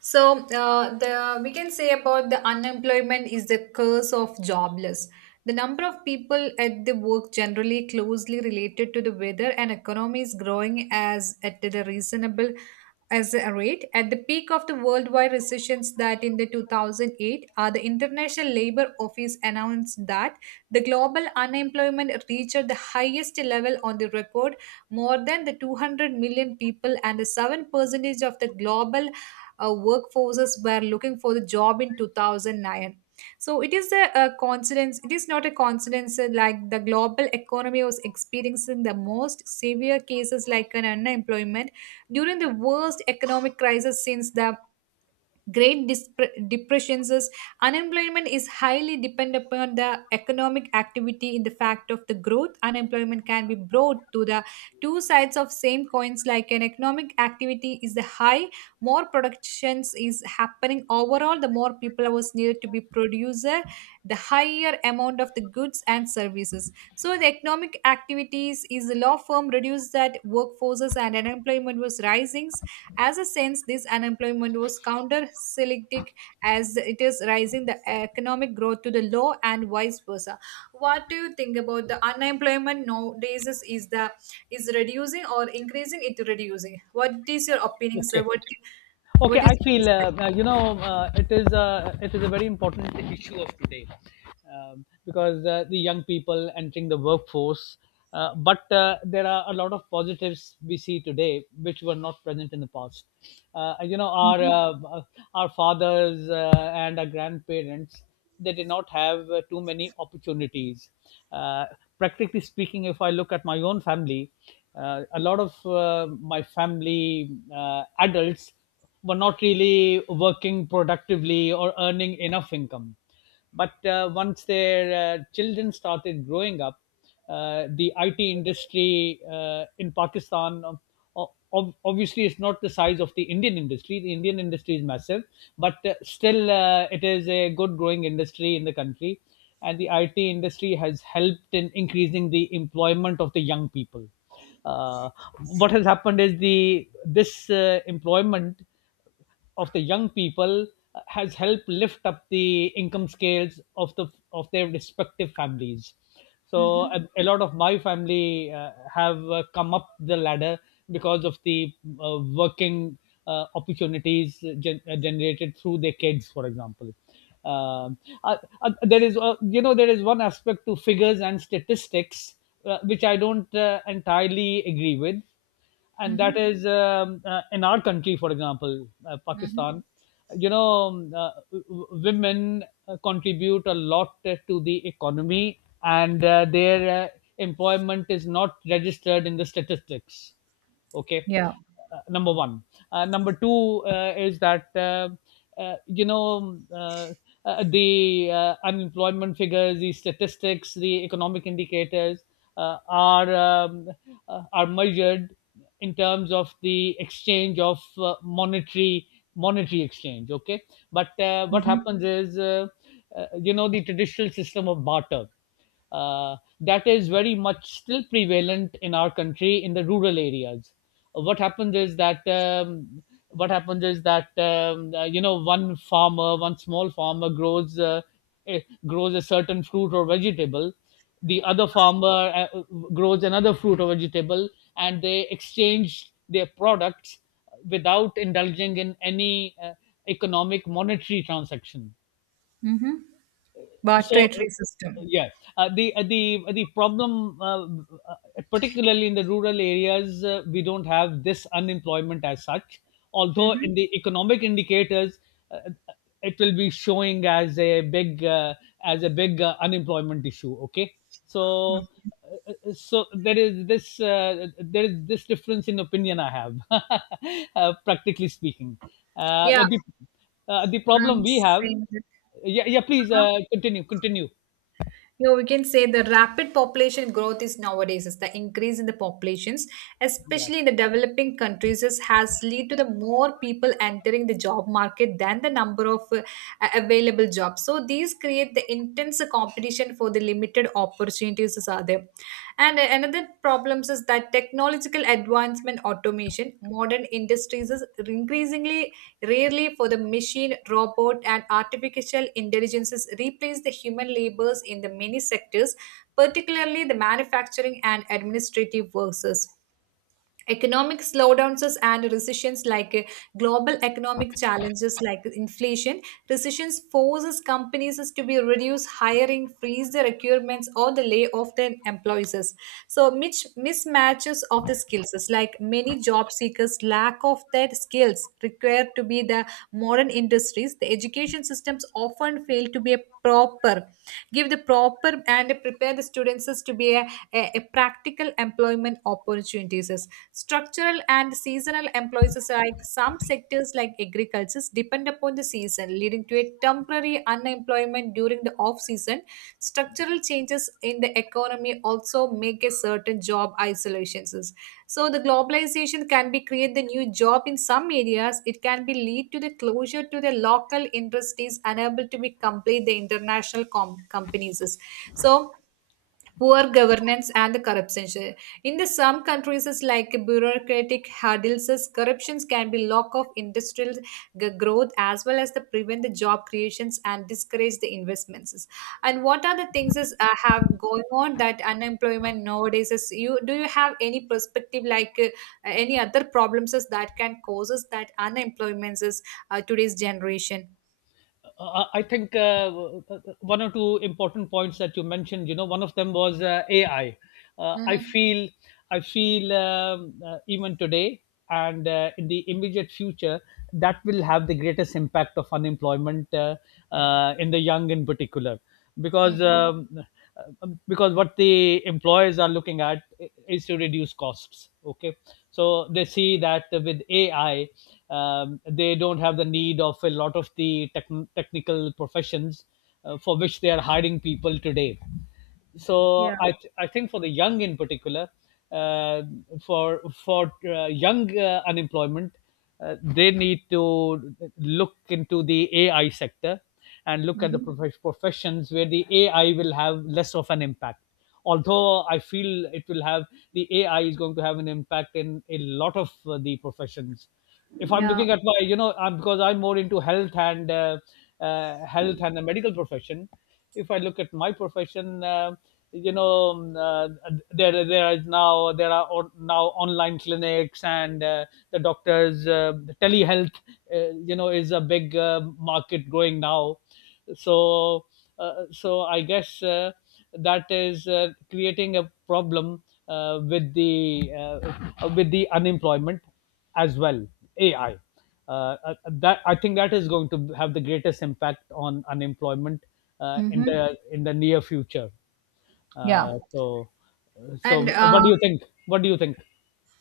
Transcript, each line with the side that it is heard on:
right: So the we can say about the unemployment is the curse of jobless. The number of people at the work generally closely related to the weather and economy is growing as at the reasonable as a rate. At the peak of the worldwide recessions that in the 2008, the International Labor Office announced that the global unemployment reached the highest level on the record, more than the 200 million people and the 7% of the global workforces were looking for the job in 2009, so it is a coincidence, it is not a coincidence, like the global economy was experiencing the most severe cases like an unemployment during the worst economic crisis since the great depressions is unemployment is highly dependent upon the economic activity in the fact of the growth unemployment can be brought to the two sides of same coins like an economic activity is the high, more productions is happening overall the more people was needed to be producer the higher amount of the goods and services, so the economic activities is the law firm reduced that workforces and unemployment was rising. As a sense, this unemployment was countercyclical as it is rising the economic growth to the low and vice versa. What do you think about the unemployment nowadays is the is reducing or increasing it reducing? What is your opinion,
left: ok
right: sir? What
left: Okay,
right: what is
left: I
right: your
left: feel
right: perspective?
left: it is a very important issue of today. Because the young people entering the workforce. But there are a lot of positives we see today which were not present in the past. Uh, you know, our
right: Mm-hmm.
left: uh, uh, our fathers and our grandparents, they did not have too many opportunities. Uh, Practically speaking, if I look at my own family, a lot of my family adults were not really working productively or earning enough income. But once their children started growing up, the IT industry in Pakistan obviously is not the size of the Indian industry. The Indian industry is massive, but still it is a good growing industry in the country. And the IT industry has helped in increasing the employment of the young people. uh, what has happened is, the this employment of the young people has helped lift up the income scales of their respective families, so
right: Mm-hmm.
left: a lot of my family have come up the ladder because of the working opportunities generated through their kids, for example. um, uh, there is one aspect to figures and statistics which I don't entirely agree with, and that is, in our country, for example, Pakistan.
right: Mm-hmm.
left: Women contribute a lot to the economy, and their employment is not registered in the statistics. Okay.
right: Yeah.
left: Number one. Number two is that, uh, you know uh, the unemployment figures, the statistics, the economic indicators uh, are um, are measured in terms of the exchange of monetary exchange. Okay, but what
right: Mm-hmm.
left: happens is, the traditional system of barter, that is very much still prevalent in our country in the rural areas. What happens is that what happens is that you know one farmer, one small farmer eh, grows a certain fruit or vegetable. The other farmer grows another fruit or vegetable, and they exchange their products without indulging in any economic monetary transaction.
right: Mm-hmm. Barter
left: So,
right: system.
left: yeah, the problem, particularly in the rural areas, we don't have this unemployment as such. Although in
right: Mm-hmm.
left: the economic indicators, uh, uh, it will be showing as a big unemployment issue. Okay, so. So there is this, there is this difference in opinion I have, practically speaking. Uh,
right: Yeah.
left: the the problem
right: I'm
left: we have.
right: saying that.
left: Yeah, yeah, please,
right: Uh-huh.
left: continue, continue.
right: You know, we can say the rapid population growth is nowadays is the increase in the populations,
left: Yeah,
right: especially in the developing countries, is, has led to the more people entering the job market than the number of available jobs. So these create the intense competition for the limited opportunities is are there. And another problems is that technological advancement, automation, modern industries is increasingly rarely for the machine, robot, and artificial intelligences replace the human labors in the many sectors, particularly the manufacturing and administrative workers, economic slowdowns and recessions like global economic challenges like inflation recessions forces companies to be reduce hiring freeze the requirements or the lay off their employees, so mismatches of the skills is like many job seekers lack of their skills required to be the modern industries, the education systems often fail to be a proper give the proper and prepare the students to be a practical employment opportunities. Structural and seasonal employees is like some sectors like agriculture depend upon the season, leading to a temporary unemployment during the off season. Structural changes in the economy also make a certain job isolations. So the globalization can be create the new job in some areas. It can be lead to the closure to the local industries unable to be complete the international companies. So poor governance and the corruption. In the some countries, it's like bureaucratic hurdles, as corruptions can be lock of industrial growth as well as the prevent the job creations and discourage the investments. And what are the things is have going on that unemployment nowadays is, you do you have any perspective like any other problems is that can causes that unemployment is today's generation?
left: I think one or two important points that you mentioned, one of them was AI. uh, i
right: Mm-hmm.
left: feel I feel even today, and in the immediate future, that will have the greatest impact of unemployment, in the young in particular, because
right: Mm-hmm.
left: because what the employers are looking at is to reduce costs. Okay, so they see that with AI, they don't have the need of a lot of the technical professions for which they are hiring people today. So
right: Yeah.
left: I think, for the young in particular, uh, for young unemployment, they need to look into the AI sector and look at the
right: Mm-hmm.
left: professions where the AI will have less of an impact. Although I feel it will have the ai is going to have an impact in a lot of the professions. If I'm
right: Yeah.
left: looking at my, I'm, because I'm more into health and, health and the medical profession. If I look at my profession, you know, um, uh, there is now there are on, now online clinics, and the doctors, telehealth, is a big market growing now. So so I guess that is creating a problem with the unemployment as well. AI. That, I think, that is going to have the greatest impact on unemployment in
right: Mm-hmm.
left: the near future.
right: Yeah.
left: Uh, so, so
right: And
left: what do you think? What do you think?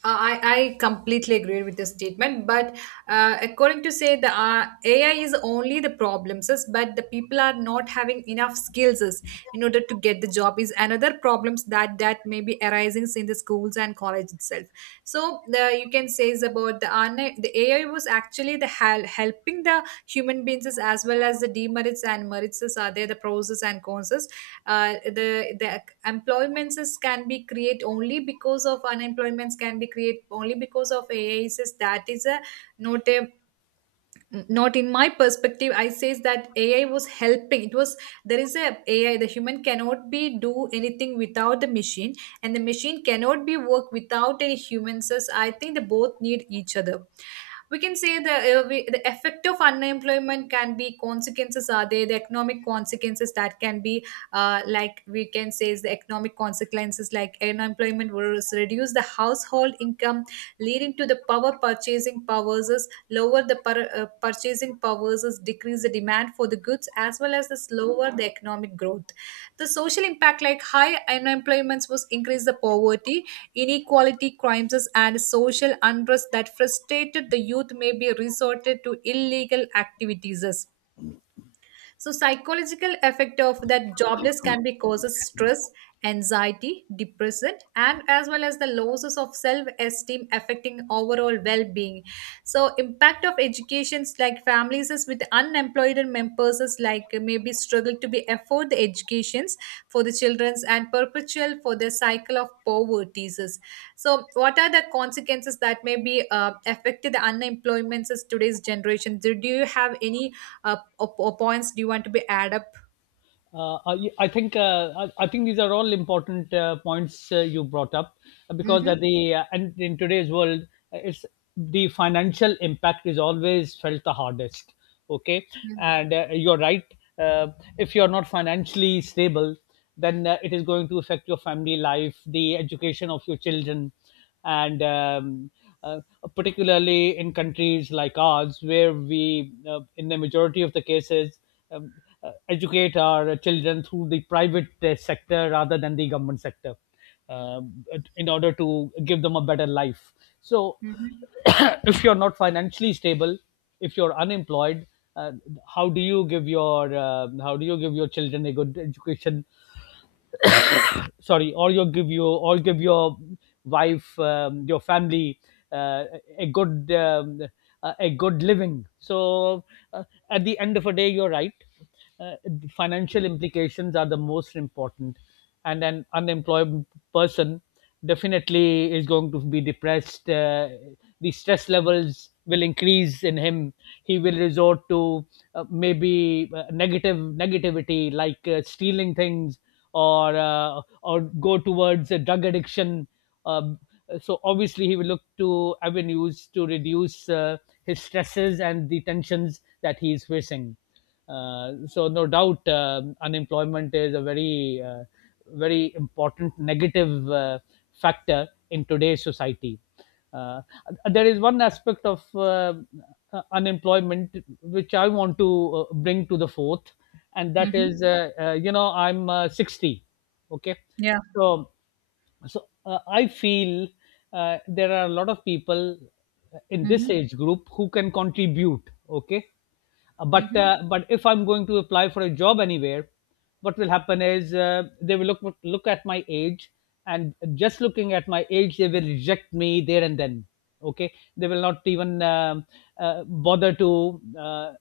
right: I completely agree with this statement, but according to say the AI is only the problems, but the people are not having enough skills is in order to get the job is another problems that may be arising in the schools and college itself. So the, you can say is about the the AI was actually the helping the human beings is as well as the demerits and merits is are there, the pros is and cons is. The employments is, can be create only because of unemployments can be create only because of ai says that is a not a, not in my perspective I says that ai was helping it was there is a ai the human cannot be do anything without the machine and the machine cannot be work without any humans so I think they both need each other. We can say the the effect of unemployment can be consequences are there the economic consequences that can be like we can say is the economic consequences like unemployment will reduce the household income leading to the power purchasing powers is lower the purchasing powers is decrease the demand for the goods as well as the slower the economic growth, the social impact like high unemployment was increase the poverty, inequality, crimes, and social unrest that frustrated the youth may be resorted to illegal activities. So psychological effect of that jobless can be causes stress, anxiety, depression, and as well as the losses of self-esteem affecting overall well-being. So impact of educations like families is with unemployed members is like maybe struggle to be afford the educations for the children's and perpetual for the cycle of poverty is. So what are the consequences that may be affected the unemployment is today's generation? Do you have any up or points do you want to be add up.
left: I think these are all important points you brought up, because at
right: Mm-hmm.
left: the and in today's world, it's the financial impact is always felt the hardest. Okay,
right: Mm-hmm.
left: and you're right. Uh, if you're not financially stable, then it is going to affect your family life, the education of your children, and, uh, particularly in countries like ours, where we, in the majority of the cases, um, educate our children through the private sector rather than the government sector, um, in order to give them a better life. So, if you're not financially stable, if you're unemployed, uh, how do you give your how do you give your children a good education. Sorry, or you give, you or give your wife, your family, uh, a good, a good living. So, uh, at the end of a day, you're right. Uh, financial implications are the most important, and an unemployed person definitely is going to be depressed. The stress levels will increase in him. He will resort to maybe negative negativity, like stealing things, or go towards a drug addiction. Um, so obviously, he will look to avenues to reduce his stresses and the tensions that he is facing. So, no doubt, unemployment is a very, very important negative factor in today's society. Uh, there is one aspect of unemployment which I want to bring to the fourth, and that
right: Mm-hmm.
left: is, I'm 60. Okay,
right: Yeah.
left: so so I feel there are a lot of people in this
right: Mm-hmm.
left: age group who can contribute. Okay, but
right: Mm-hmm.
left: uh, but if I'm going to apply for a job anywhere, what will happen is, they will look at my age, and just looking at my age, they will reject me there and then. Okay, they will not even bother to. Uh,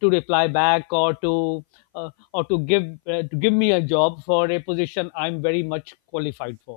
left: to reply back, or to give me a job for a position I'm very much qualified for.